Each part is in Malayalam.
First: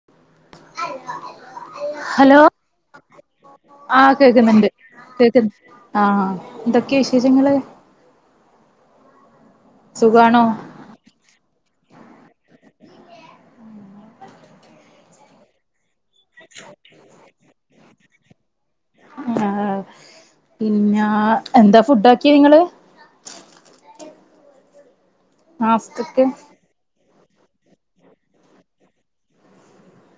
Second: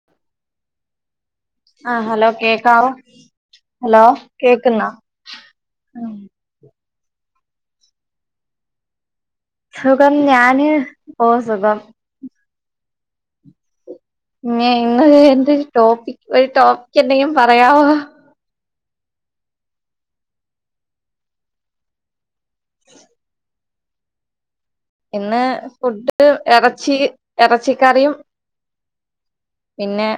അ [unintelligible] ആഹ് ഹലോ കേക്കാവോ? ഹലോ ആഹ് കേക്ക്ന്ന് ഇണ്ട്. കേക്കുന്നോ കേക്ക് ഉം ആഹ് എന്തൊക്കെ വിശേഷങ്ങെൾ? സുഖം. സുഖാണോ ഞാന് ഓഹ് സുഖം. ഇഞ്ഞെയ് ഇന്ന് ഒര് എന്ത് ടോപ്പിക് ഒരു ടോപ്പിക് എന്തെങ്കിലും പറയാവോ? ആഹ് പിന്നാ എന്താ ഫുഡ് ആക്കിയെ നിങ്ങെൾ ഇന്ന് ഫുഡ് നാസ്തക്ക് എറച്ചി എറച്ചി കറിയും പിന്നെ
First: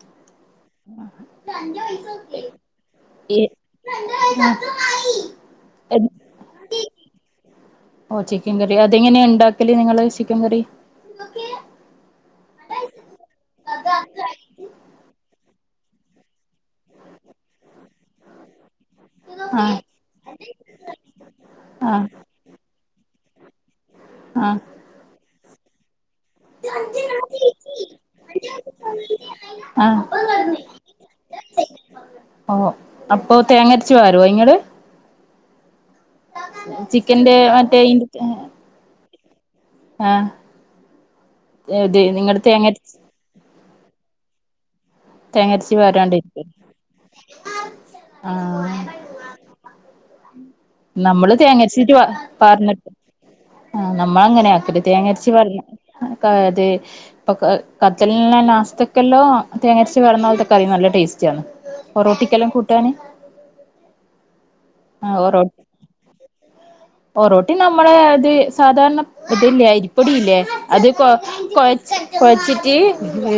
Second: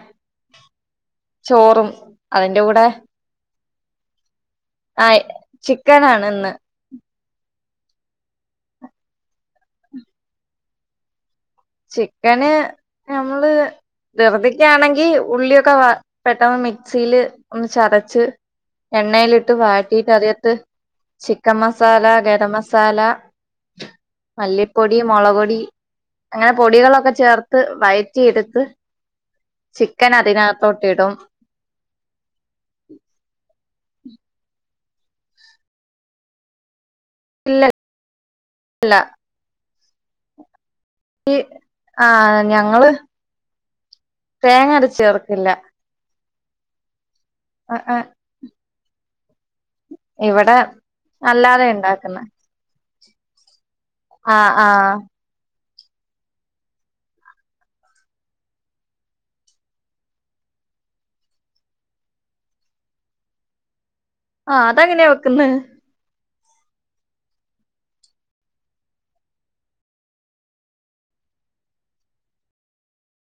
സധ ചോറും വയസക്ക അതിന്റെ കൂടെ സ വ [unintelligible] ആഹ് ചിക്കെൻ ആണ് ഇന്ന് ഓഹ് ചിക്കെൻ കറിയാ അത് എങ്ങനെയാ ഇണ്ടാക്കെൽ നിങ്ങെൾ ചിക്കെൻ കറി ചിക്കെന് നമ്മെൾ ദെർബിക്ക ആണെങ്കി ഉള്ളിയൊക്കെ വാ പെട്ടെന്ന് മിക്സീൽ ഒന്ന് ചതച്ച് എണ്ണെൽ ഇ ട്ട് ആഹ് വാട്ടിട്ട് അതിയെത്ത് ചിക്കെൻ മസാല, ആഹ് ഗര മസാല ആഹ് മല്ലിപ്പൊടി മൊളക് പൊടി അങ്ങനെ പൊടികളൊക്കെ ചേർത്ത് വയറ്റി എട്ത്ത് ആഹ് ചിക്കെൻ അതിന് അക ത്തോട്ട് ഇടും ഓഹ് അപ്പോ തേങ്ങ അര്ച്ച് പാരോ ഇങ്ങെൾ ചിക്കന്റെ മറ്റെ ഈ [inaudible] ഇല്ലാ ആഹ് ഈ ഇത് നിങ്ങള് ആഹ് ഞങ്ങള് തേങ്ങരച്ച് തേങ്ങ അര്ച്ചേർക് തെങ്ങര്ച്ച് പാരണ്ടയ്ക്ക് അ ആഹ് ആഹ് ഇവിടെ നമ്മള് അല്ലാതെ തേങ്ങച്ചിട്ട് ഇണ്ടാക്കുന്നെ പാർന്നിട്ട് ആഹ് ആഹ് നമ്മളങ്ങനെയ ആക്കല് ആഹ് തേങ്ങര് [unintelligible] തേങ്ങര്ച്ച് വെർന്ന പോലത്തെ കറി നല്ല ടേസ്റ്റയാണ്. പൊറോട്ടിക്കെല്ലാം കൂട്ടാന് ആഹ് അതെങ്ങനെയാ ആഹ് ഒറൊ വെക്കുന്നെ [inaudible] പൊറോട്ടിം നമ്മളെ ഇത് സാധാരണ ഇതില്ലേയ് അരിപ്പൊടിയില്ലേ അത് കൊ കൊഴ കൊഴച്ചിട്ട്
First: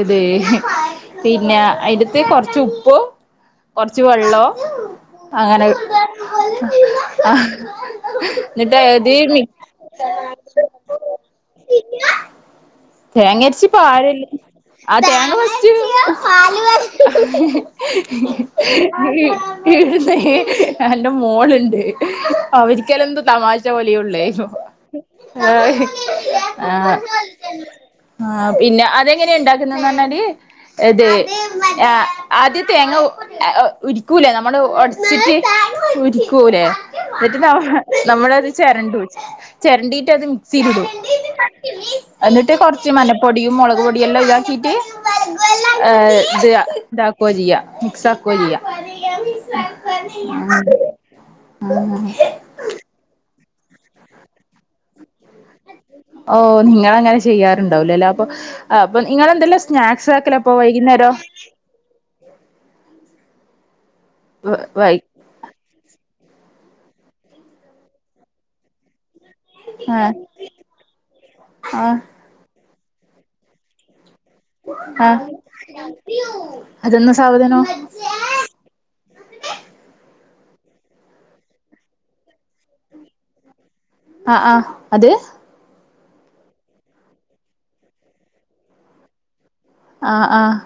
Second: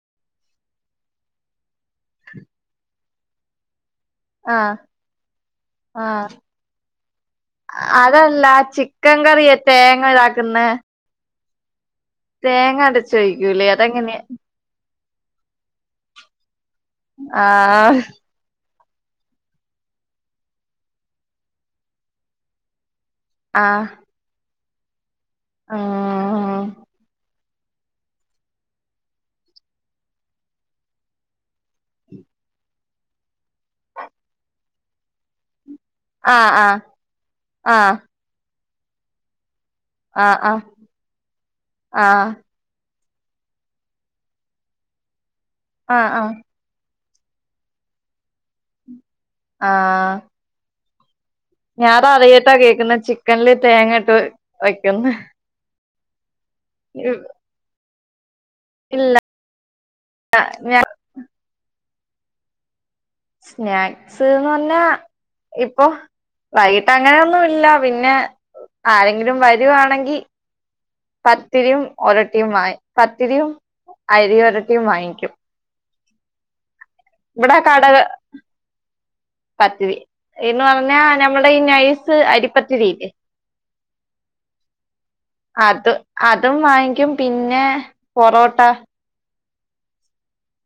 ഇത് പിന്നെ അയിന്റ്ത്ത് കൊർച്ച് ഉപ്പും കൊർച്ച് വെള്ളോ ആഹ് അങ്ങനെ ആഹ് ആഹ് അതല്ല എന്നിട്ട് അത് ചിക്കൻ മി കറിയ തേങ്ങ ഇതാക്കുന്നേയ് [unintelligible] തേങ്ങ അടച്ച് ഒഴിക്കൂല്ലേ അതെങ്ങനേ ആഹ് തേങ്ങ ഫസ്റ്റ് [inaudible] ആഹ് ഈട്ന്നേ അന്റെ മോള്ണ്ട് അവര്ക്കെലെന്ദോ തമാശ ആഹ് പോലെ ഒള്ളെ. ആഹ് ഉം ആഹ് പിന്നെ അതെങ്ങനെയ ഉണ്ടാക്കുന്നന്നർഞ്ഞാല് എതെ ആഹ് ആദ്യം തേങ്ങവ് ഉരിക്കൂലേ നമ്മള് ഒട്ച്ചിട്ട് ആഹ് ക്കൂലെ ആഹ് എന്നിട്ട് നമ്മ ആഹ് നമ്മളത് ചെരണ്ടു ചെര്ണ്ടിട്ട് അത് ആഹ് ആഹ് മിക്സില് ഇടും. എന്നിട്ട് ആഹ് ന്നട്ട് കൊർച്ച് മഞ്ഞപ്പൊടിയും മൊളക് പൊടിയും എല്ലാ ഇതാക്കിട്ട് ആഹ് ഏഹ് ആഹ് ഇത് ഇതാക്കോ ചെയ്യ മിക്സ് ആക്കോ ചെയ്യ [inaudible] ഞാ റാറിയ്ട്ട കേക്കുന്നെ ചിക്കൻല് തേങ്ങട്ട് വെക്കുന്നെ ഓഹ് നിങ്ങള് അങ്ങനെ ചെയ്യാറുണ്ടാവുലലെ അപ്പൊ ആപ്പൊ ഇല്ല ഇങ്ങളെന്തല്ല സ്നാക്സ് ആക്കല് അപ്പൊ ഞാൻ വൈകുന്നേരം? സ്നാക്സ്ന്ന് പർഞ്ഞാ വൈ ഇപ്പൊ വൈകിട്ട് അങ്ങനൊന്നുല്ല പിന്നെ ആരെങ്കിലും ആഹ് വരുവാണെങ്കി പത്തിരിയും ആഹ് ഒര [unintelligible] പത്തിരിയും അരി വർ ആഹ് അതെന്ന ഇവടെ സാധനോ കടക പത്തിരി എന്ന് പറഞ്ഞാ നമ്മടെ ഈ നൈസ് അരിപ്പത്തിരില്ലേ [inaudible] അ ആഹ് അത് അത് അതും വാങ്ങിക്കും പിന്നെ പൊറോട്ട ആഹ് ആഹ്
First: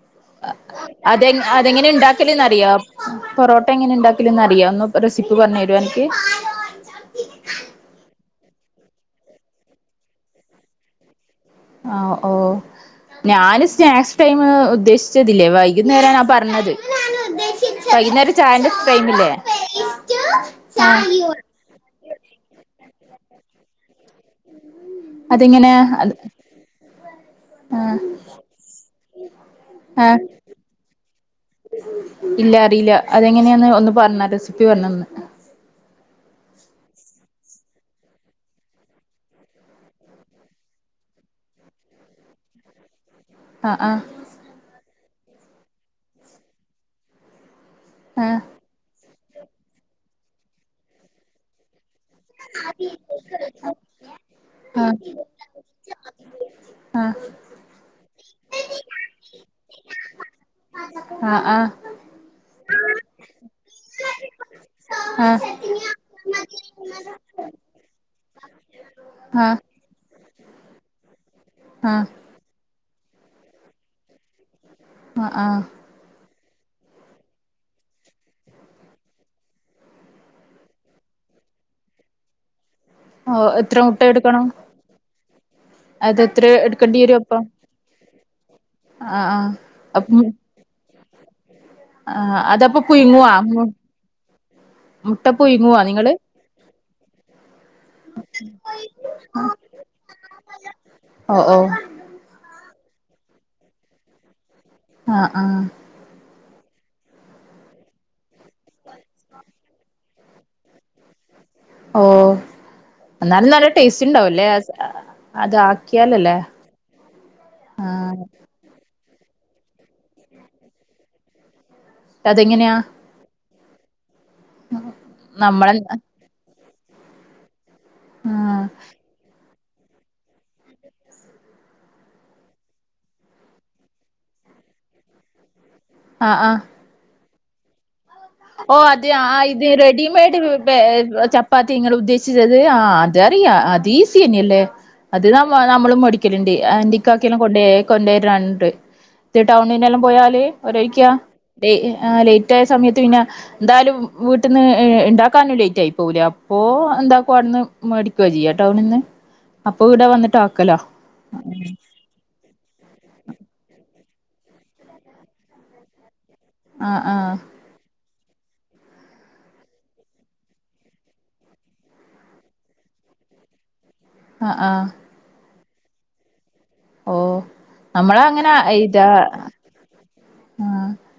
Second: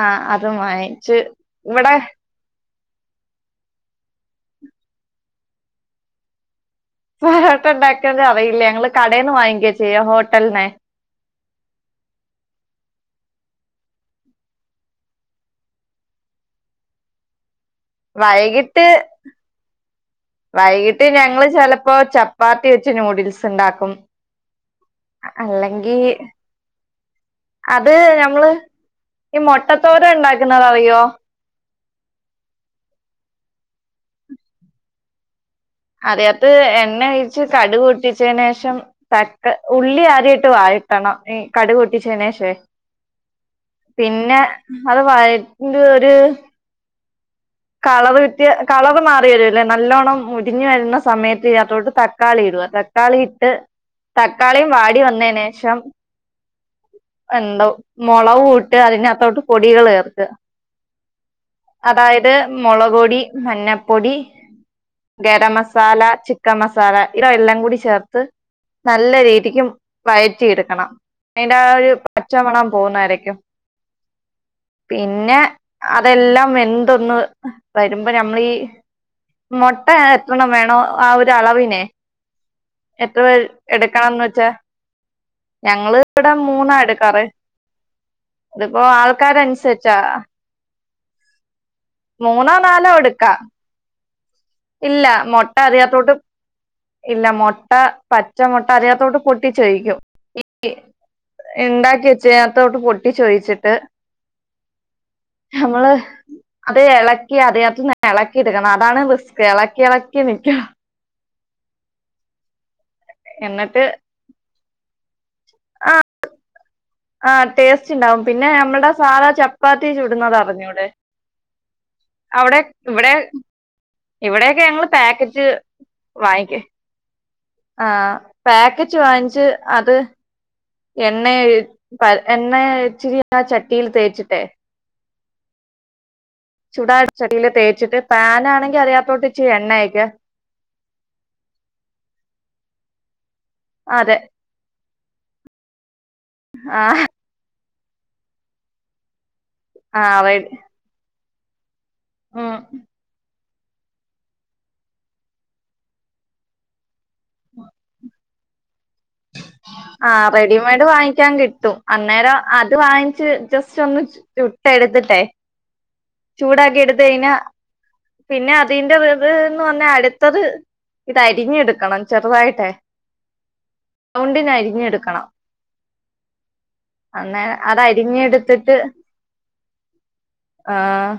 ആ അതും വാങ്ങിച്ച് അതെ അതെങ്ങനെ ഇവിടെ ഇണ്ടാക്കലന്ന് അറിയാ? പൊറോട്ട എങ്ങനെ ഇണ്ടാക്ക്ല്ന്ന് അറിയോ? ഒന്ന് ഒരൊസിപ്പി പർഞ്ഞരോ എനിക്ക് പറോട്ട ഇണ്ടാക്കാൻ അറിയില്ല ഞങ്ങള് കടേന്ന് വാങ്ങിക്ക്യയാ ചെയ്യ ഹോട്ടൽന്നെ ആഹ് ഓഹ് ഞാന് സ്നാക്സ് ടൈം ഉദ്ദേശിച്ചതില്ലേ വൈകുന്നേര ഞാൻ പറഞ്ഞത്. വൈകുന്നേരം ചായന്റെ വൈകിട്ട് ടൈമില്ലേയ് പ്പൊ ചപ്പാത്തി വെച്ച് ന്യൂഡിൽസ് ഇണ്ടാക്കും. അതെങ്ങനെ അല്ലെങ്കി അത് അത് ആഹ് ഞമ്മള് ഈ മൊട്ടത്തോരൻ ആഹ് ഇണ്ടാക്കുന്നത് അറിയോ? ഇല്ല അറിയില്ല അതെങ്ങനെയാന്ന് ഒന്ന് പറഞ്ഞ റെസിപ്പി പറഞ്ഞന്ന് അറിയത് എണ്ണ കഴച്ച് കടു പൊട്ടിച്ചതിന്ശേഷം തക്ക ഉള്ളി ആദ്യയിട്ട് വാട്ടണം ഈ കടുക് പൊട്ടിച്ചതിന് ശേഷോയ് ആഹ് ആഹ് പിന്നെ അത് വരണ്ടു ഒരു കളറ് ആഹ് വ്യത്യ കളറ് മാറി വരൂലേ നല്ലോണ്ണം മൊരിഞ്ഞു വരുന്ന സമയത്ത് ഇതിനത്തോട് ത തക്കാളി ഇടുക തക്കാളി ഇട്ട് തക്കാളിയും ആഹ് വാടി വന്നതിന്ശേഷം ആഹ് എന്തോ മുളകകൂട്ട് അതിനകത്തോട്ടെക്ക് പൊടികൾ ചേർക്ക ആഹ് ആഹ് അതായത് മുളക് പൊടി മഞ്ഞപ്പൊടി ആഹ് ഗരംമസാ മസാല ചിക്കൻ മസാല ഇത് എല്ലാം കൂടി ചേർത്ത് നല്ല രീതിക്കും ആഹ് വയറ്റിയെടുക്കണം അതിന്റെ ആ ഒരു ആഹ് പച്ചമണം പോകുന്ന വരേക്കും പിന്നെ ആഹ് അതെല്ലാം വെന്തൊന്ന് വരുമ്പോ നമ്മളീ മുട്ട എത്രണ്ണം വേണോ ആഹ് ഒരു അളവിനെ എത്ര പേർ ഓഹ് എത്ര മുട്ട എടുക്കണംന്ന് എടുക്കണം വെച്ചാ ഞങ്ങള് അത് ഇവിടെ എത്ര മൂന്നാ എടുക്കേണ്ടി വരും എടുക്കാറ് അപ്പം ഇതിപ്പോ ആഹ് കതൻസച്ച ആഹ് മൂന്നോ അതപ്പൊ നാലോ പുയുങ്ങുവ എടുക്കാം ഇല്ല മൊട്ട നിങ്ങള് അറിയാത്തോട്ട് ഇല്ല മുട്ട പച്ച മുട്ട അറിയാത്തോട്ട് പൊട്ടിച്ചോയിക്കും ഈ ഓഹ് ഓഹ് എണ്ടാക്കി ച്ചേത്തോട്ട് പൊട്ടിച്ചൊഴിച്ചിട്ട് ആഹ് ആഹ് നമ്മള് അത് ഇളക്കി അതിനകത്ത് ഇളക്കി എടുക്കണം അതാണ് റിസ്ക് ഇളക്കി ഇളക്കി നിൽക്കണം ഓ എന്നാലും നല്ല എന്നിട്ട് ടേസ്റ്റ്ണ്ടാവല്ലേ അത് ആക്കിയാലല്ലേ ആഹ് ടേസ്റ്റ് ഉണ്ടാവും ആഹ് പിന്നെ നമ്മുടെ സാധാ ചപ്പാത്തി ചൂടുന്നത് അറിഞ്ഞൂടെ അവിടെ അതെങ്ങനെയാ ഇവിടെ ഇവിടെയക്കെ ഞങ്ങള് പാക്കറ്റ് നമ്മളെ വാങ്ങിക്ക ആഹ് പാക്കറ്റ് വാങ്ങിച്ച് അത് എണ്ണ എണ്ണ ഇച്ചിരി ആ ചട്ടിയിൽ തേച്ചിട്ടെ ആഹ് ആഹ് ചൂടാൻ ചട്ടിയിൽ തേച്ചിട്ട് ഓ പാനാണെങ്കി അതെ അതിനകത്തോട്ട് ആഹ് ഇച്ചിരി ഇത് എണ്ണ ഒഴിക്കുക റെഡിമേഡ ചപ്പാത്തി നിങ്ങൾ ഉദ്ദേശിച്ചത് ആഹ് അതറിയാ അത് അതെ ഈസി തന്നെയല്ലേ അതിനാമ്പ നമ്മളും മടിക്കലുണ്ട് ആ എന്റിക്കാക്കെല്ലാം കൊണ്ട കൊണ്ടരണ്ട് ഇത് ടൗണന്നെല്ലാം ആ പോയാല് റെഡി ഒഴരിക്ക ലേറ്റ് ആയ ഉം സമയത്ത് പിന്നെ എന്തായാലും വീട്ടിൽന്ന് ഇണ്ടാക്കാനും ലേറ്റയിപൊകുലേ അപ്പോ എന്താക്കുംവിടുന്ന് മേടി കജിയ ടൗണിന്ന് ആഹ് റെഡിമെയ്ഡ് വാങ്ങിക്കാൻ കിട്ടും അന്നേരം അത് വാങ്ങിച്ച് ജസ്റ്റ് ഒന്ന് ചുട്ട് എടുത്തിട്ടേ ചൂടാക്കി എടുത്ത് ആഹ് കഴിഞ്ഞ ആഹ് പിന്നെ അതിന്റെ വതന്ന് പറഞ്ഞാ അടുത്തത് ഇതരിഞ്ഞെടുക്കണം ചെറുതായിട്ടേ ആഹ് ആഹ് തൊണ്ടിനരിഞ്ഞെടുക്കണം ഓ അന്നേ നമ്മള അങ്ങനെ അതരിഞ്ഞെടുത്തിട്ട് ഇതാ ആഹ്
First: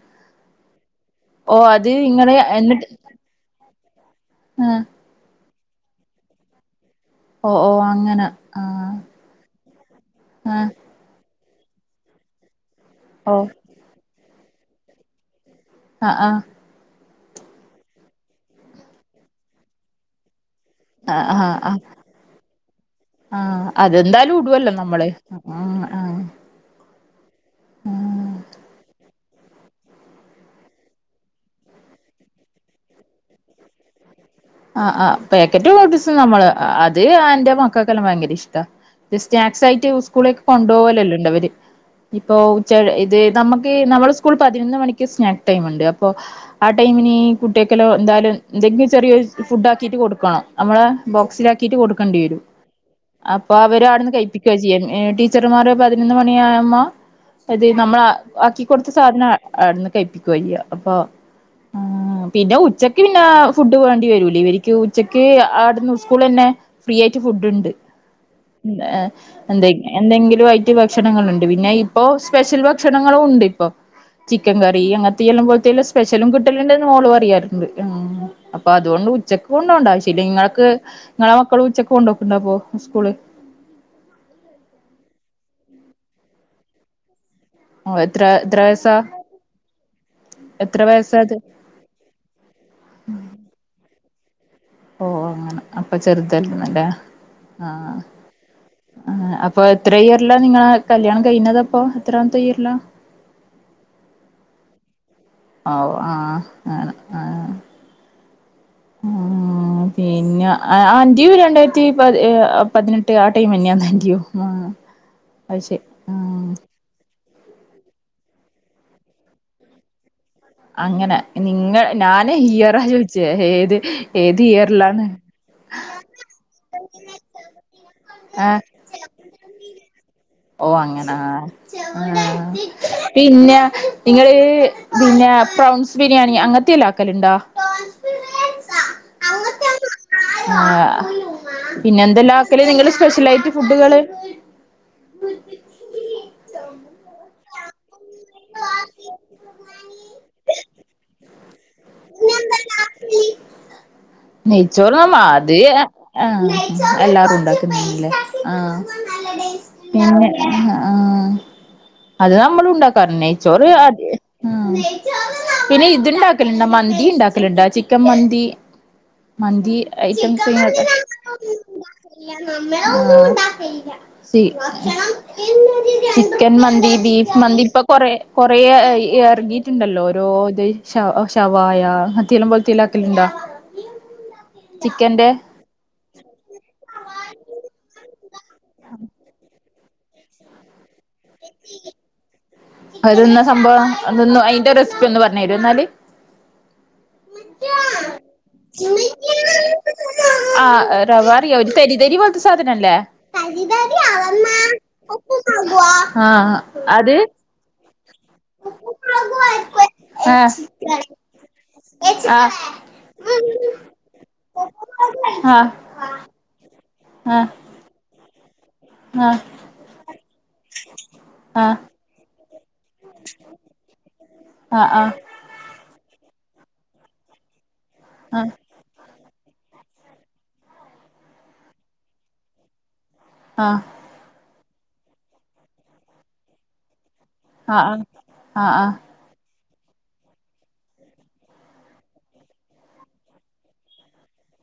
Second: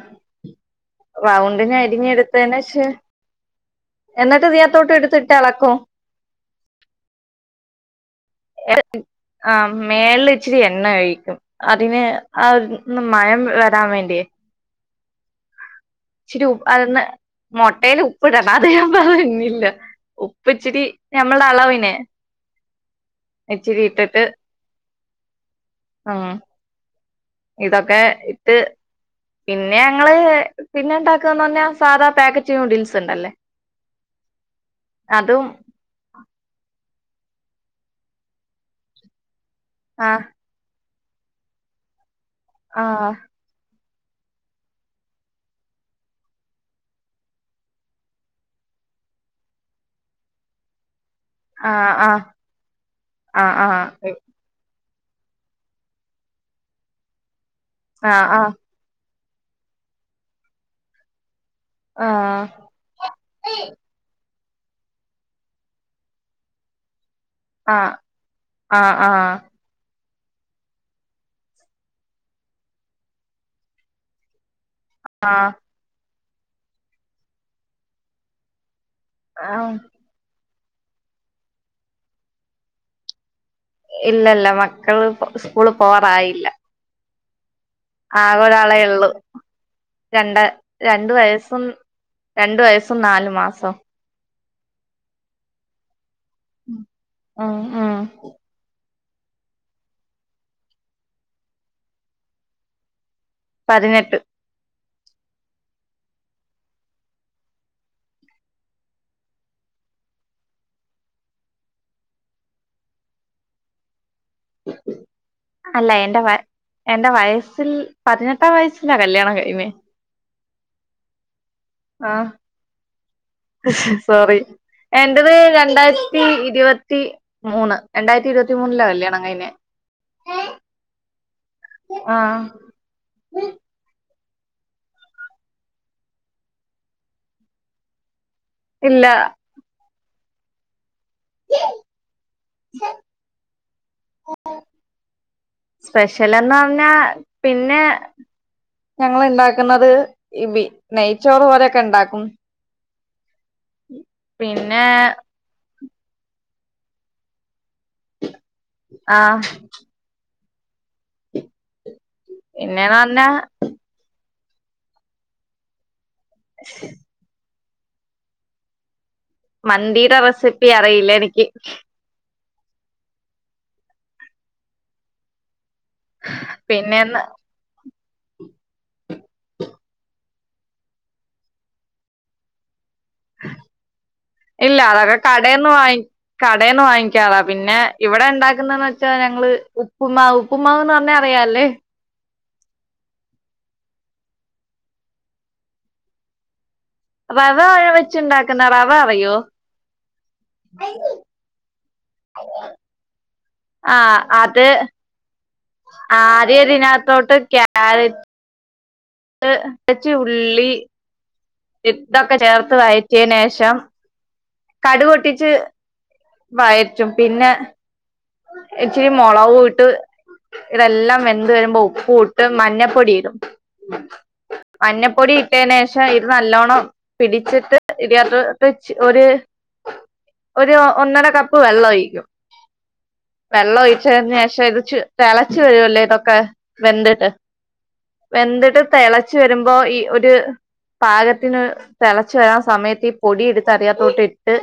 ഓ റൗണ്ടിന് അത് ഇങ്ങള് അരിഞ്ഞെടുത്തേനക്ഷേ എന്നിട്ട് എന്നിട്ട് ആഹ് ഇതിനകത്തോട്ട് എടുത്തിട്ട് എളക്കും ഓ ഓ അങ്ങനെ ആഹ് ആഹ് മേളിൽ ഇച്ചിരി ആഹ് എണ്ണ ഒഴിക്കും അതിന് ആത് ഒന്ന് ഓ മയം വരാൻ വേണ്ടിയേ ആഹ് ആഹ് ഇച്ചിരി ഉപ്പ് അതന്ന് മുട്ടേൽ ഉപ്പ് ഇടണം അത് ഞാൻ പറഞ്ഞില്ല ഉപ്പ് ഇിച്ചിരി ഞമ്മടെ ആഹ് ആഹ് ആഹ് അളവിനെ ആഹ് അതെന്താലും ഇടുവല്ലോ നമ്മള് ആഹ് ആഹ് ഉം ഇതൊക്കെ ആഹ് ഇട്ട് പിന്നെ ഞങ്ങള് പിന്നെ ഇണ്ടാക്കാ ന്ന പറഞ്ഞാ സാധാ പാക്കറ്റ് നൂഡിൽസ് ഉണ്ടല്ലേ [inaudible] ആഹ് ആഹ് അതും പാക്കറ്റ് നൂഡിൽസ് അത് നമ്മള് അത് ആന്റെ മക്കൾക്കെല്ലാം ഭയങ്കര ഇഷ്ട സ്നാക്സ് ആയിട്ട് ആഹ് സ്കൂള കൊണ്ടുപോകലല്ലോണ്ട് അവര് ഇപ്പോ ഉച്ച ആഹ് ഇത് നമ്മുക്ക് നമ്മൾ സ്കൂ സ്കൂൾ പതിനൊന്ന് മണിക്ക് സ്നാക്ക് ടൈം ഉണ്ട് അപ്പോ ആഹ് ടൈമിന് ഈ കുട്ടികക്കെല്ലോ എന്തായാലും എന്തെങ്കിലും ചെറിയ ഫുഡ് ആക്കിട്ട് കൊടുക്കണം നമ്മള് ബോക്സിലാക്കിട്ട് ആഹ് കൊടുക്കേണ്ടി വരും ആഹ് അപ്പൊ അവര് ആഹ് അവിടുന്ന് കഴിപ്പി ക്കുവാ ചെയ്യ ടീച്ചർമാർ പതിനൊന്ന് മണിയാകുമ്പ ഇത് നമ്മള ആഹ് ആഹ് ആക്കി കൊടുത്ത് സാധനം അടുന്ന് കഴിപ്പിക്കയ്യ അപ്പൊ ആഹ് പിന്നെ ഉച്ച ക്ക് പിന്നെ ഫുഡ് വേണ്ടി വരൂല ഇവർക്ക് ഉച്ചക്ക് ആവിടുന്ന് സ്കൂൾ തന്നെ ഫ്രീ ആയിട്ട് ഫുഡ് ഉണ്ട് ആഹ് ആഹ് ആഹ് ആഹ് എന്ത എന്തെങ്കിലും ആയിട്ട് ഭക്ഷണങ്ങളുണ്ട് പിന്നെ ഇപ്പൊ സ്പെഷ്യൽ ഭക്ഷണങ്ങളും ഉണ്ട് ഇപ്പൊ ചിക്കൻ കറി അങ്ങ തീയെല്ലാം ആഹ് കോളുത്തീല് സ്പെഷലും കിട്ടലുണ്ടെന്ന് മോള് പറയാറുണ്ട് അപ്പൊ അതുകൊണ്ട് ഉച്ചക്ക് ആഹ് കൊണ്ടോവണ്ടാവശ്യം പിന്നെ ങ്ങാക്ക് ങ്ങളെ മക്കള് ഉച്ചക്ക കൊണ്ടോക്ക്ണ്ടോപ്പോ സ്കൂള് ഇല്ലല്ല മക്കള് പോ സ്കൂള് പോവാറായില്ല ഓ എത്ര ആകെ എത്ര വയസാ ഒരാളേള്ളു രണ്ട് എത്ര രണ്ട് വയസാത് വയസും രണ്ടു വയസ്സും നാലു മാസം ഓഹ് അങ്ങനെ അപ്പൊ ചെറുതാരുന്നല്ലേ ഉം ആ ഉം ആഹ് അപ്പൊ എത്ര ഇയറിലാ നിങ്ങളെ കല്യാണം കഴിഞ്ഞതപ്പോ എത്രാമത്തെ ഇയറിലാ പതിനെട്ട് ഔ ആഹ് ആണ് ആഹ് [inaudible] ആഹ് പിന്നെ അന്റെയും രണ്ടായിരത്തി പതി പതിനെട്ട് ആ ടൈം തന്നെയ അൻറിയും അല്ല എന്റെ വയ ആഹ് എന്റെ വയസ്സിൽ പതിനെട്ടാം വയസ്സിലാ കല്യാണം കഴിഞ്ഞേ അങ്ങനെ നിങ്ങൾ ആഹ് സോറി ഏത് ഇയറിലാണ് എന്റേത് രണ്ടായിരത്തി ഇരുപത്തി മൂന്ന് രണ്ടായിരത്തി ഇരുപത്തി മൂന്നിലാ കല്യാണം കയിഞ്ഞെ ഓഹ് അങ്ങനാ ആഹ് പിന്നെ നിങ്ങള് പിന്നെ പ്രൗൺസ് ബിരിയാണി അങ്ങനത്തെയ എല്ല ആക്കലുണ്ടോ ഇല്ല ആഹ് പിന്നെ എന്തല്ലാക്കല് നിങ്ങള് സ്പെഷ്യലായിട്ട് ഫുഡുകള് സ്പെഷ്യല്ന്ന് പറഞ്ഞാ പിന്നെ ഞങ്ങള് ഇണ്ടാക്കുന്നത് ബി നെയ്ച്ചോറ് പോലെയൊക്കെണ്ടാക്കും പിന്നെ നെയച്ചോറ്‌ന്ന് മാ ദേ എഹ് ആഹ് എല്ലാരും ഉണ്ടാക്കുന്നല്ലേ ആഹ് ആഹ് പിന്നെ ആഹ് അത് പിന്നേന്ന് നമ്മളണ്ടാക്കാറ് പറഞ്ഞാ നെയ്ച്ചോ ഒരു അടി പിന്നെ ഇത് ഇണ്ടാക്കല്ണ്ടോ മന്തി ഇണ്ടാക്കലുണ്ടോ ചി ക്കൻ മന്തി മന്തി മന്തീടെ ഐറ്റംസ് റെസിപ്പി അറിയില്ല എനിക്ക് സി ചിക്കൻ മന്തി പിന്നേന്ന് ബീഫ് മന്തി ഇപ്പൊ കൊറെ കൊറേ എറങ്ങിയിട്ടുണ്ടല്ലോ ഓരോ ഇത് ഷ ഷവായ [unintelligible] ഇല്ല അതൊക്കെ ചിക്കന്റെ കടേ ന്നു വായി കടേന്ന് വാങ്ങിക്കാറാ പിന്നെ ഇവിടെണ്ടാക്കുന്നെന്ന് വെച്ചാ ഞങ്ങള് ഉമ് ഉപ്പുമാവ് ഉപ്പ്മാവ്ന്ന് പറഞ്ഞ അറിയാല്ലേ അരുന്ന സംഭവം അതൊന്ന് അതിന്റെ റെസിപ്പി ഒന്ന് പറഞ്ഞ് തരോ എന്നാല് വേ വ ആഴ വെ ആ റവാ യോ തരി തരി പോലത്തെ സാധനല്ലേ ആ അത് ആ ആദ്യം അത് ഇതിനാത്തോട്ട് ക്യാര ട്ട് വെച്ച ഉള്ളി ആ ആഹ് ഇതൊക്കെ ചേർത്ത് വയറ്റിയേന് ശേഷം ആഹ് കടുക് പൊട്ടിച്ച് വയറ്റും ആഹ് പിന്നെ ഇച്ചിരി ആഹ് മൊളകുവിട്ട് ഇതെല്ലാം വെന്ത് വരുമ്പോ ആഹ് ഉപ്പു ഇട്ട് മഞ്ഞപ്പൊടി ഇടും ആഹ് ആഹ് ആഹ് മഞ്ഞപ്പൊടി ഇട്ടേന് ശേഷം ഇത് നല്ലോണ്ണം പിടിച്ചിട്ട് ഇടിയാത്തോത്തെ ഒരു ഒരു ഒന്നര കപ്പ് വെള്ളൊഴിക്കും വെള്ളം ആഹ് ഒഴിച്ചതിന് ശേഷം ഇത് ച് തെളച്ച് വരുല്ലേ ഇതൊക്കെ വെന്തിട്ട് ആഹ് ആഹ് വെന്തിട്ട് ആഹ് തെളച്ചു വരുമ്പോ ഈ ഒരു പാകത്തിന് തെളച്ച് വരാൻ സമയത്ത് ഈ പൊടി എടുത്ത് അതിനാത്തോട്ട് ഇട്ട്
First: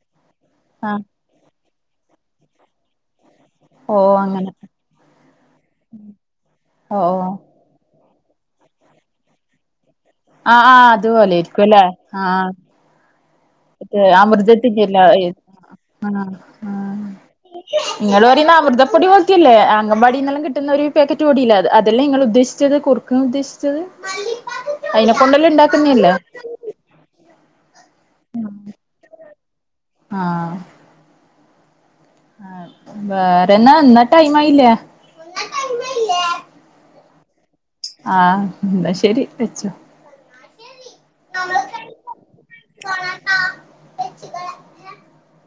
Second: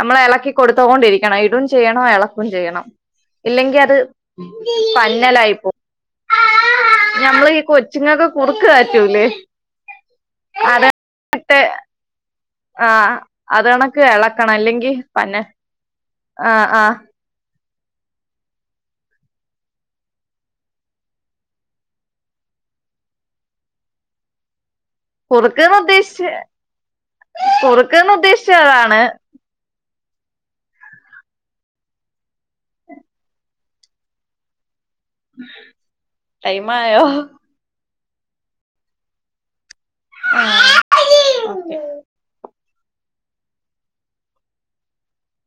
നമ്മളെ എളക്കി ആഹ് കൊടുത്തോണ്ടിരിക്കണം ഇടും ചെയ്യണം എളക്കോം ചെയ്യണം ഇല്ലെങ്കി അത് ഓഹ് അങ്ങനെ പന്നലായിപ്പോവും ഓഹ് ഓഹ് ഞമ്മളീ കൊ ചിങ്ങക്ക് കുറുക്ക് കാച്ചുലെ ആഹ് ആഹ് അതുപോലെ ഇരിക്കും അല്ലേ ആഹ് ആഹ് അത് ഇത് കണക്ക് ഇളക്കണം അല്ലെങ്കി അമൃതത്തിന്റെല്ല പന്ന ആഹ് ആഹ് നിങ്ങള് പറയുന്ന അമൃതപ്പൊടി പോൽത്തെയല്ലേ അങ്കമ്പാടിന്നേല്ലാം കിട്ടുന്ന ഒരു പാക്കറ്റ് പൊടിയില്ലേ അത്‌ അതല്ലേ ഇങ്ങൾ ഉദ്ദേശിച്ച ചത് കുർക്ക് ഉദ്ദേശിച്ചത് അയിനെ കൊണ്ടല്ലാം കുറ്ക്ക്ന്ന് ഉണ്ടാക്കുന്നയല്ലേ ഉദ്ദേശിച്ച കുറുക്ക്ന്ന് ഉദ്ദേശിച്ച അതാണ് ആഹ് വേറെ എന്നാ എന്നാ ടൈം ആയില്ലേ ടൈം ആയോ ആഹ് എന്നാ ശെരി വെച്ചോ ആ [inaudible]